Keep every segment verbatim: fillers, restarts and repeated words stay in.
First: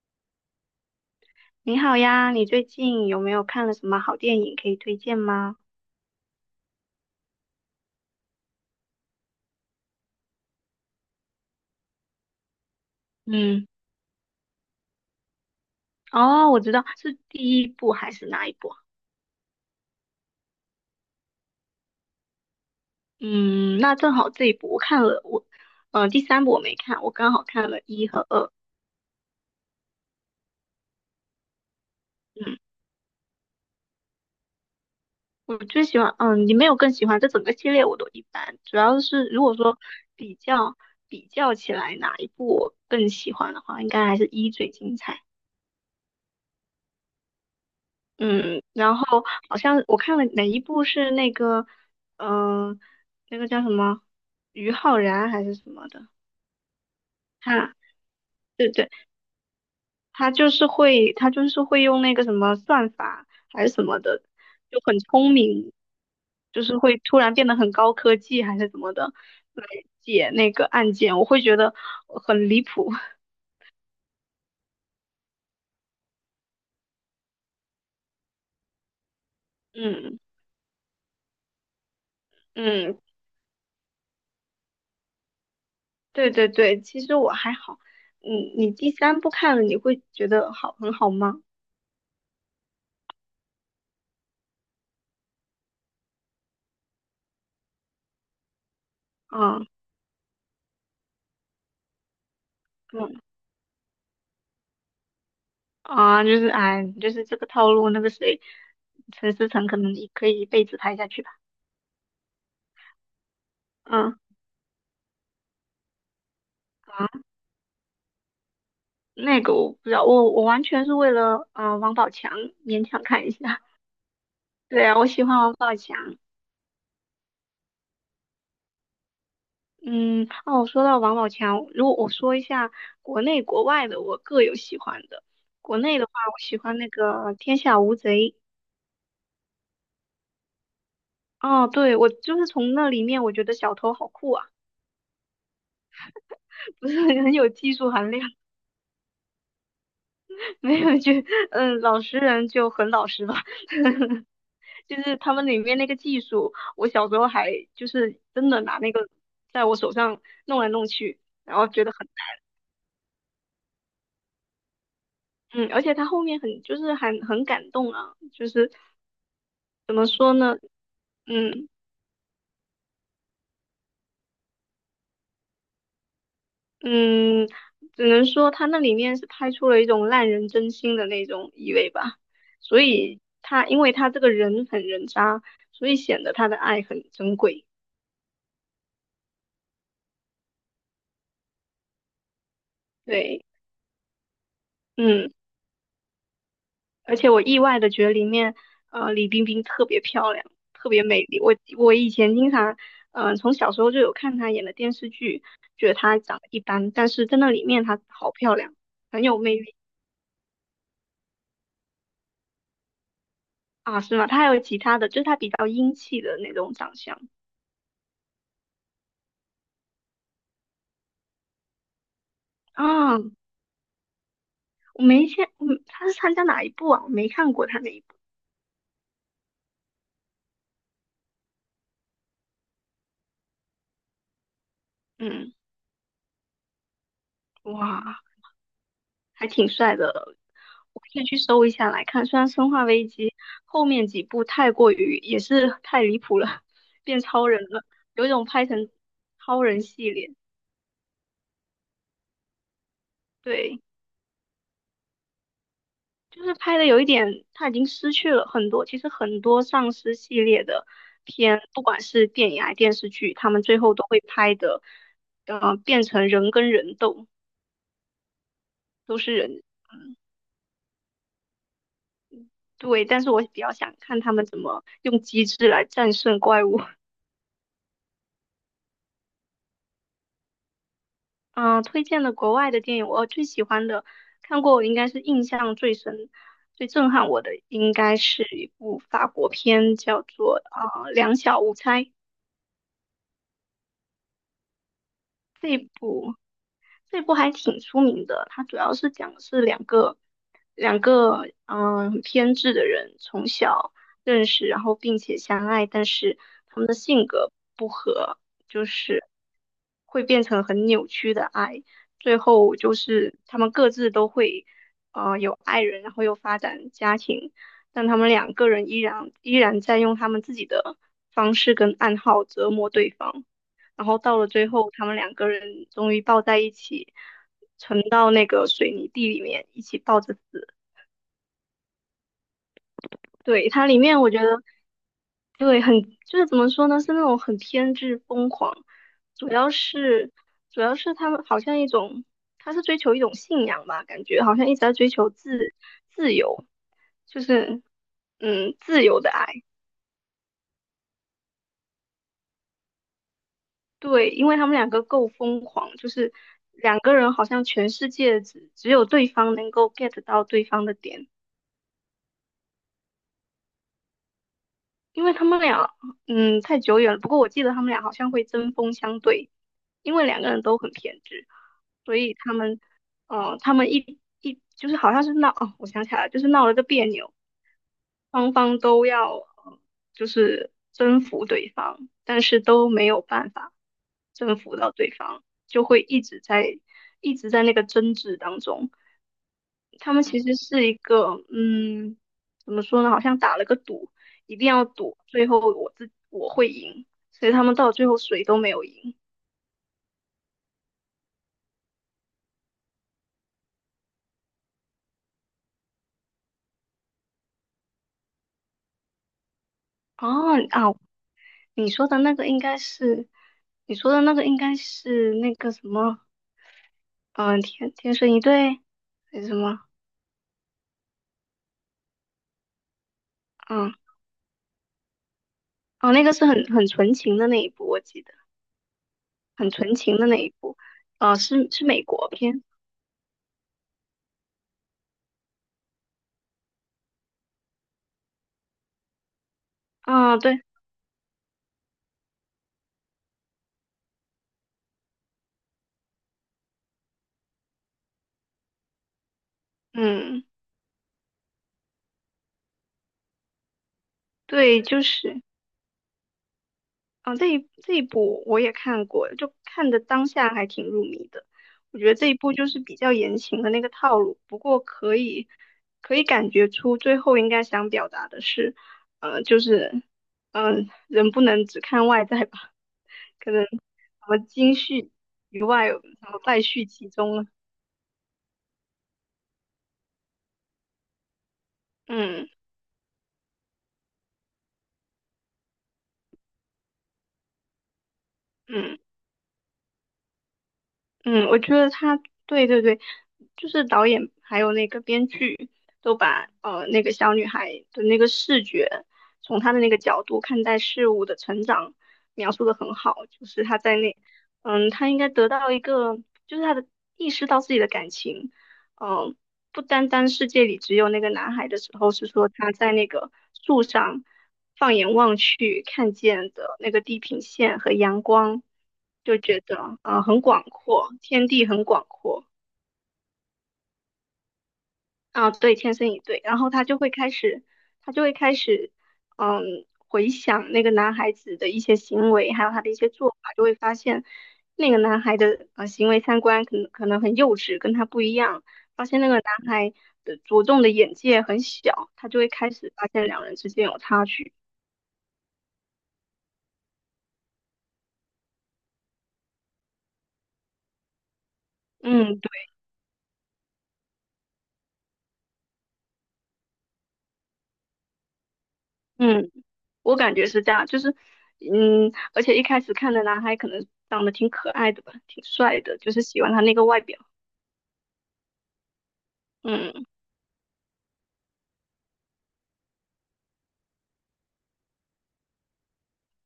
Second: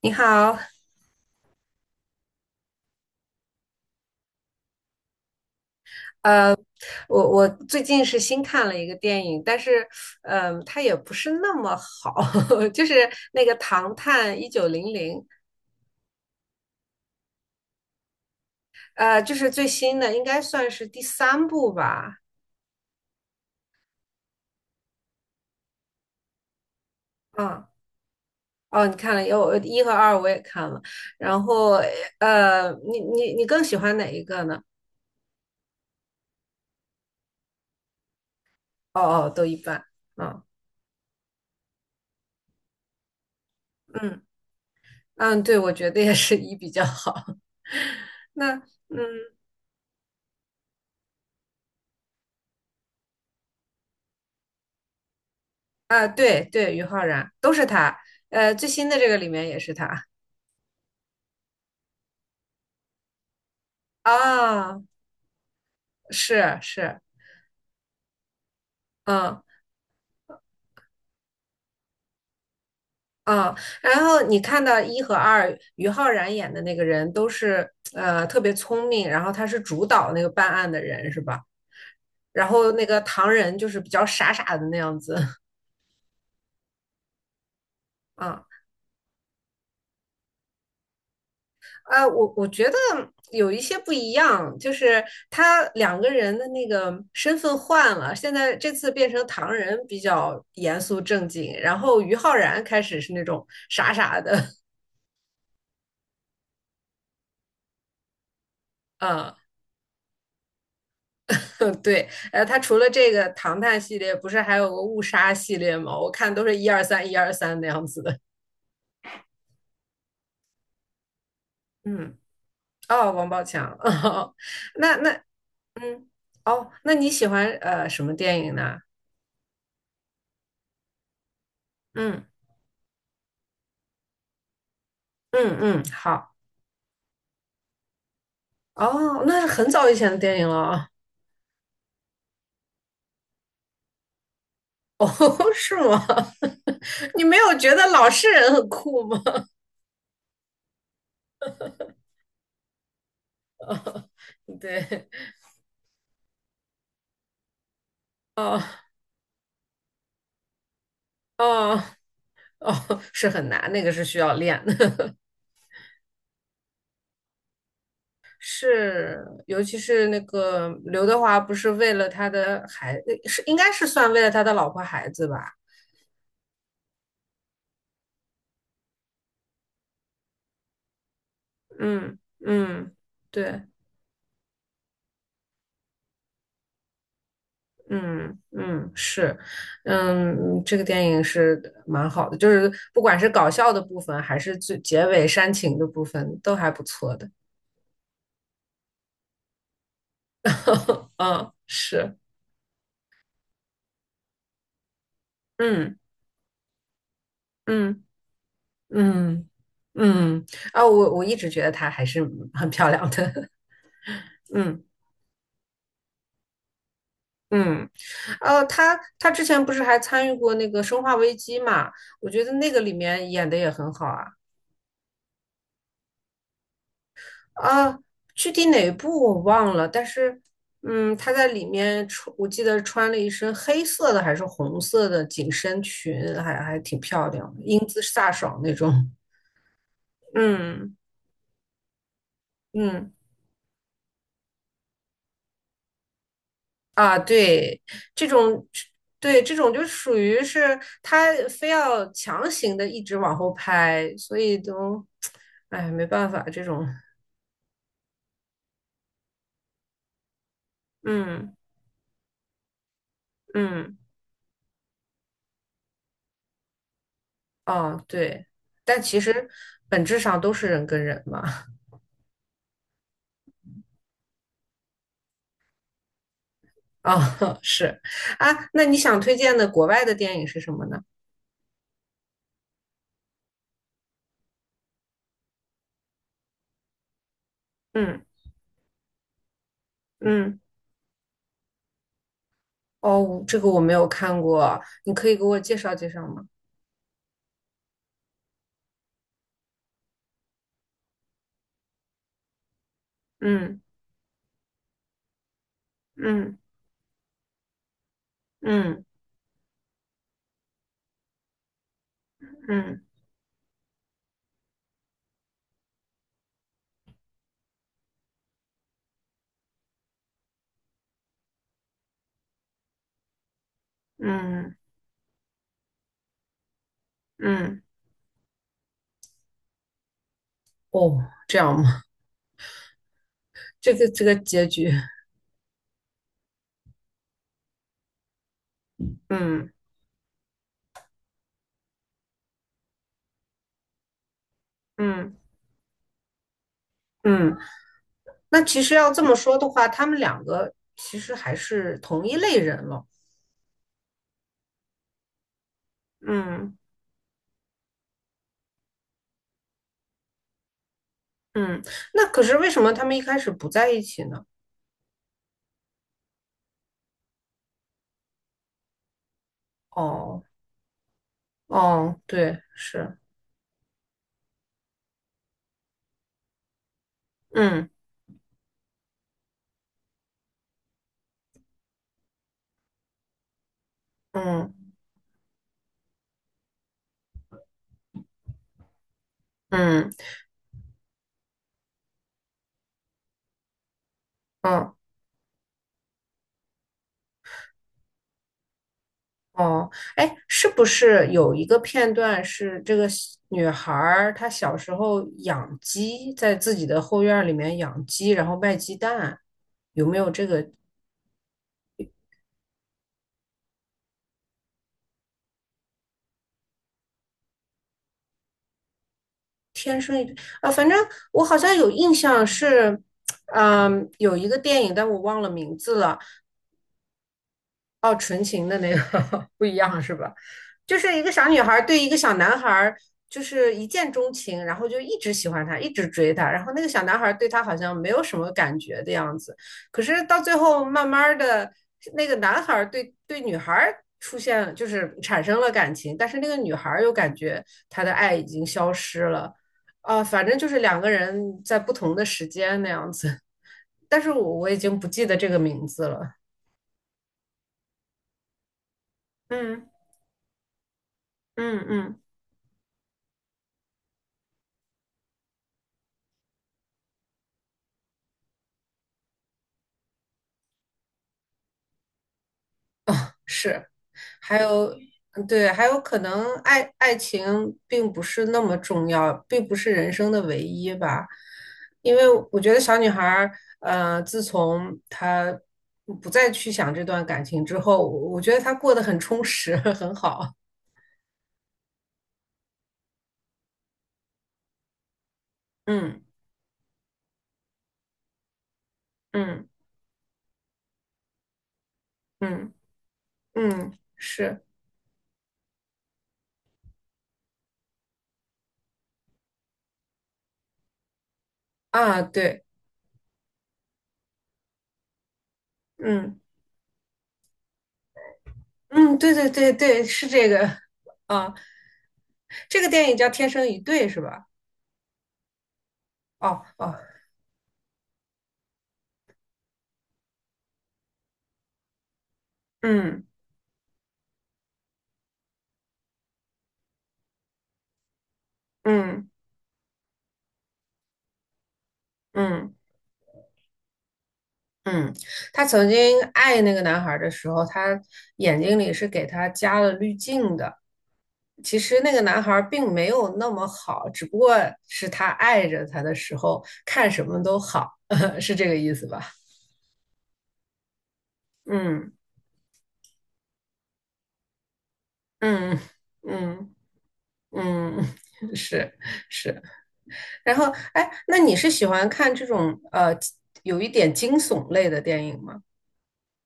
你好，你好呀，你最近有没有看了什么好电影可以推荐吗？我我最近是新看了一个电影，但是，嗯，它也不是那么好，就是那个嗯，《唐探一九零零》，哦，我知道是第一部还是哪一部啊。呃，就是最新的，应该算是第三部吧。嗯，那正好这一部我看了，我，呃，第三部我没看，我刚好嗯，看了一和二。哦，你看了，有一和二我也看了，然后，嗯，呃，你你你更喜欢哪一个呢？我最喜欢，嗯，你没有更喜欢，这整个系列我都一般，主哦要是哦，如都果一说般。比嗯较比较起来哪一部我更喜欢的话，应该还嗯是一最精彩。嗯，对，我觉得也是一比较好。那嗯，然嗯后好像我看了哪一部是那个，嗯、那个叫什么，于浩然还是什么啊，的，对对，于浩然都是他，他，呃，最对新对，的这个里面也是他。他就是会，他就是会用那个什么算法还是什么的，就啊，很聪明，是就是会是，突然变得很高科技还是怎么的嗯来解那个案件，我会觉得很离谱。嗯，然后你看到一和二，于浩然演的那个人都是呃特别聪明，然后他是主导嗯。那个办案的人是吧？然后那嗯，个唐人就是比较傻傻的那样子，对对对，其实我还好。嗯，啊你第三部看了你会觉得好很好吗？啊，我我觉得有一些不一样，就是他两个人的那个身份换了，现在这次变成唐嗯。人比较严肃正经，然后于浩然开始是嗯，那种傻傻的，啊，就是哎，就是这个套路，那个谁，陈嗯 思诚可能也可以一辈子拍下去吧。对，呃，它除了这个唐探系列，嗯，不是还有个误杀系列吗？我看都是一二啊，三一二三那样子的。那个我不知道，我我完全是为了啊呃王宝嗯，强勉强哦，看王一宝下。强，哦，对那啊，我那喜欢王宝嗯，强。哦，那你喜欢呃什么电影呢？嗯，哦，说到王宝强，如果我嗯说一下国内国外的，我各有喜欢的。嗯国嗯，内的话，好，我喜欢那个《天下无贼》。哦，那是很早以前的电影了啊。哦，对，我就是从那里面，我觉得小偷好酷啊，哦，是吗？不是 你很没有有技觉得术老含实量。人很酷吗？没有就嗯，老实人就很老实吧，就对，是他们里面那个技术，我小时候还就是真的拿哦那个在我手上弄来弄去，然后哦觉得很。哦，是很难，那个是需要练的。嗯，而且他后面很就是很很感动啊，就是是，尤其怎么是那说呢，个刘德华，不嗯。是为了他的孩，是应该是算为了他的老婆孩子吧？嗯，只能说他那里面是拍出了一种烂人真心的那种意味嗯吧，所嗯，以对，他因为他这个人很人渣，所以显得他的爱很珍贵，嗯嗯是，嗯，这个电影是蛮好的，就是不管是对，搞笑的部分，还是最结尾嗯。煽情的部分，都还不错而的。且我意外的觉得里面，呃，李冰冰特别漂亮，特别 美丽。嗯，我我以是，前经常，嗯、呃，从小时候就有看她演的电视剧，觉得嗯她长得一般，但是在那里面她嗯好漂亮，很有嗯魅力。嗯，嗯啊，我我一直觉得她还是很漂亮的。啊，是吗？她还有其嗯。他的，就是她比较英气的那种长相嗯，呃，他他之前不是还参与过那个《生化危机》嘛？我觉得那个里啊。面演的也很好啊。我没见，嗯，她是参加哪一部啊？我没看过她那啊，一部。具体哪部我忘了，但是，嗯，他在里面穿，我记得穿了一身黑色的还是红色的紧嗯，身裙，还还挺漂亮的英姿哇，飒爽那种。还挺帅 的。嗯我可以去搜一下来看。虽然《生化危嗯。机》后面几部太过于也是太离谱了，啊，变超人对，了，有这一种拍种，成对，这超种人就系属列，于是他非要强行的一直往后对，拍，所以都，哎，没办法，就是这拍种，的有一点他已经失去了很多。其实很多丧尸系列的嗯片，不管是电影还是电视剧，他们最后嗯，都会拍的，呃，变成人跟人斗，哦，对，但都其是实人。本质上都是人跟人嘛。对，但是我比较想看他们怎么用机智来战胜怪物。啊、哦，是啊，那你想推荐的国外的电影是什么呢？嗯、呃推荐的国外的电影，我最喜欢的，看过我应该是印象最深、最震撼我的，应该嗯是一部法国片，叫做嗯，呃《两小无猜》。哦，这个我没有看过，你可以给我介这绍介绍部吗？这部还挺出名的，它主要是讲的是两个两个嗯很偏执的人从嗯小认识，然后并且相爱，但是嗯他们的性格不合，就嗯是会变成很扭曲的爱，最后就嗯是他们各自都会呃有爱人，然后又发展家庭，但他们两个人依然依然在用他们自己的方式跟暗号折磨对方。然后到了最嗯后，他们两个人终于抱在一起，嗯，沉到那个水泥地里面，一起抱着死。哦，对，它这里个面这我个觉得，结局。对，很，就是怎么说呢，是那种很偏执疯狂，主嗯要是主要是他们好像一种，他是追求一种信仰吧，感觉好像一直在追求嗯自自由，就嗯，是那嗯其实自要由这的么爱。说的话，他们两个其实还是同一类人了。对，因为他们两个够疯狂，就是嗯两个人好像全世界只只有对方能够 get 到对方的点，嗯，那可是为什么他们一开始不在一起呢？因为他们俩，嗯，太久远了。不过我记得他们俩好像会针锋相对，因为两哦个人都很偏执，所哦，以他对，们，是，嗯他们一一就是好像是闹，哦，我想起来了，就是闹了个别扭，嗯双方都要呃就是征服对方，但是都没有办法征嗯服到对方，就会一直在一直在那个争执当中。嗯他们其实是一个嗯，怎么说呢？好像打了个赌，一定要嗯赌最后我自我会赢，所以他们到最后谁都没有赢。哦，哎，是不是有一个片段是这个小女孩儿她小时候养鸡，在自己的后院儿里面养鸡，然后卖鸡蛋，有没有这哦个啊，你说的那个应该是你说的那个应该是那个什么，嗯、天天生一对还是什么？天生一点啊，反正我好像有印象是，嗯。嗯，有一个电影，但我忘了名字哦，了。那个是很很纯情的那一部，我哦，记得纯情的那个 不很一纯样是情的吧？那一部，就是一个呃，小女是孩是对美一个国小男片孩就是一见钟情，然后就一直喜欢他，一直追他，然后那个小男孩对她好像没有什么感觉的样子，可是啊，到最对，后慢慢的，那个男孩对对女孩。出现就是产生了感情，但是那个女孩又感觉她的爱已经消失了，啊、反嗯，正就是两个人在不同的时间那样子，但是我我已对，经就不记得是这个名字了。啊，这一这一部我也看过，就嗯看的当下还挺入迷的。嗯我觉得嗯。这一部就是比较言情的那个套路，不过可以可以感觉出最后应该想表达的是，呃，就是嗯、人不能只看外在吧，可能什是，么还金有，絮嗯于对，还外，然有可后能败爱絮其爱中了，情并不是那么重要，并不是人生的唯一吧。因为嗯。我觉得小女孩儿，呃，自从她不再去想这段感情之后，我我觉得她过嗯，得很充实，很好。嗯，我觉得他对对对，就是导演还有那个编剧都嗯把呃那个小女孩的那个视觉，从嗯她的那个角度看待事物的成长描述嗯的很好，就是她在嗯，那，是嗯，她应该得到一个，就是她的意识到自己的感情，嗯、不单单世界里只有那个男孩的时候，啊，是说对，他在那个树上放眼望去看嗯见的那个地平线和阳光，嗯，对就对觉对得对，啊、呃是很这广个阔，天啊，地很广阔。这个电影叫《天生一对》是吧？啊，对，天生一对，然哦后他哦，就会开始，他就会开始，嗯，回想那个男孩子的一些行为，还有他的一些嗯做法，就会发现那个男孩的呃行为三观可能可能很幼稚，跟他不一样，发现嗯。那个男孩的着重的眼界很小，他就会开嗯始发现两人之间有差距。嗯，她曾经爱那个男孩的时候，她眼睛里是给他加了滤镜的。其实那个嗯，男对。孩并没有那么好，只不过是她爱着他的时候，看什么都好，是这个意思吧？嗯，我感觉是这样，就是，嗯，嗯而且一开始看的男孩可能长得挺可爱的吧，挺嗯帅的，就是喜欢他那嗯个外表。嗯，是是。嗯。然后，哎，那你是喜欢看这种呃有一点惊悚类的电影吗？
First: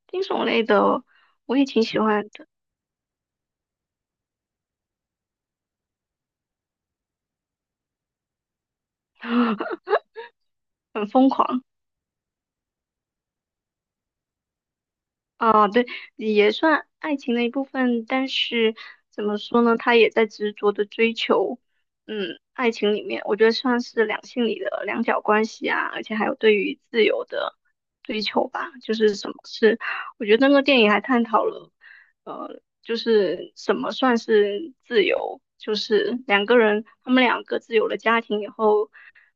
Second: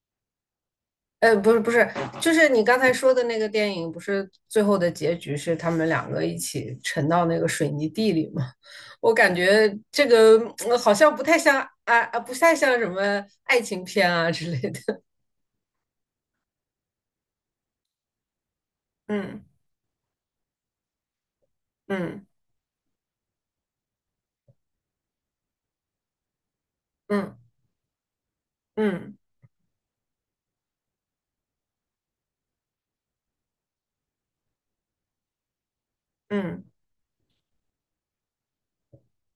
惊悚类的呃，不我是也不挺是，喜欢就的，是你刚才说的那个电影，不是最后的结局是他们两个一起沉到那个水泥地里吗？我感觉 这个呃好很像不疯太像狂。啊啊，不太像什么爱情片啊之类的。啊，对，也算爱情的一部分，但是怎么嗯说呢，他也在执着的追求，嗯嗯，爱情里面，我觉得算是两性里的两角关系啊，而且还有对于自由嗯的追求吧，就是嗯什么是，我觉得那个电影还探讨了，呃，就是什么算是自由，就是两个嗯人，他们两个自有了家庭以后，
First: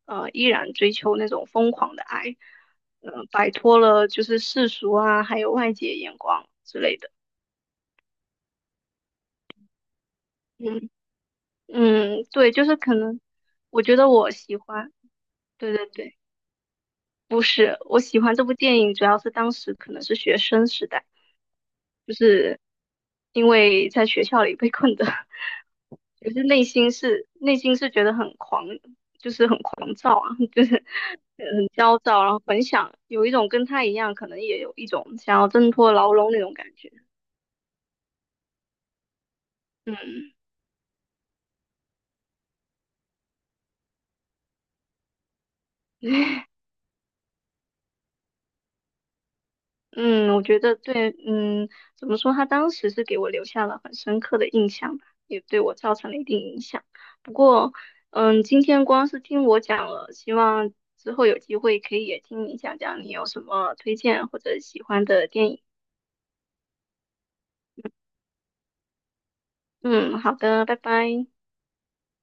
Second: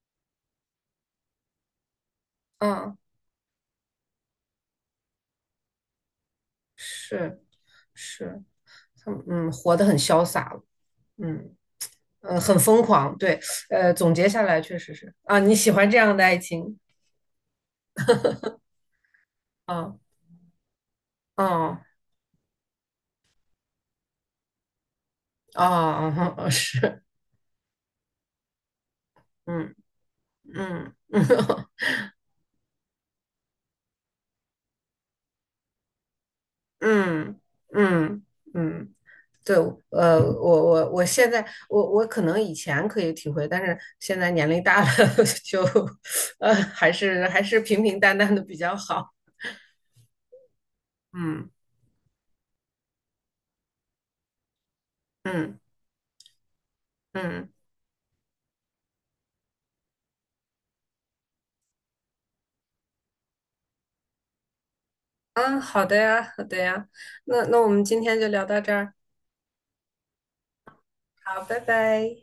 呃，依然追求那种疯狂的爱。嗯，嗯，摆脱了就是世俗啊，还有外界眼光之类的。是是，他们嗯活得很潇洒了，嗯。嗯嗯，呃对，很就是疯可狂，能，对，我呃觉得总结我下喜来确欢，实是啊，你喜对对欢这样对，的爱情不是，我喜欢这部电影，主要是当时可啊能是学生时代，啊就是因为在学校里被困的，啊 就啊，是哦内心是。是内心是觉得很狂，就是很嗯狂躁啊，就是嗯呃嗯 很 焦躁，然后很想有一种跟他一样，可能也有一种想要挣脱牢笼那种感觉。嗯嗯嗯，对，嗯。呃，我我我现在我我可能以前可以体会，但是现在年龄大了 就，呃，还是还是平平淡淡的比较好。嗯，我觉得对，嗯嗯，怎么说？他当时是给我留下了很深刻的印象吧，也嗯对我造成了一定影响。不嗯，过，嗯，今天光是听我讲了，希望之后有机会可以也听你讲讲你有什么推荐或者喜欢的电啊，影。好的呀，好的呀，那那我们今天就聊到这儿，嗯，好的，拜拜。好，拜拜。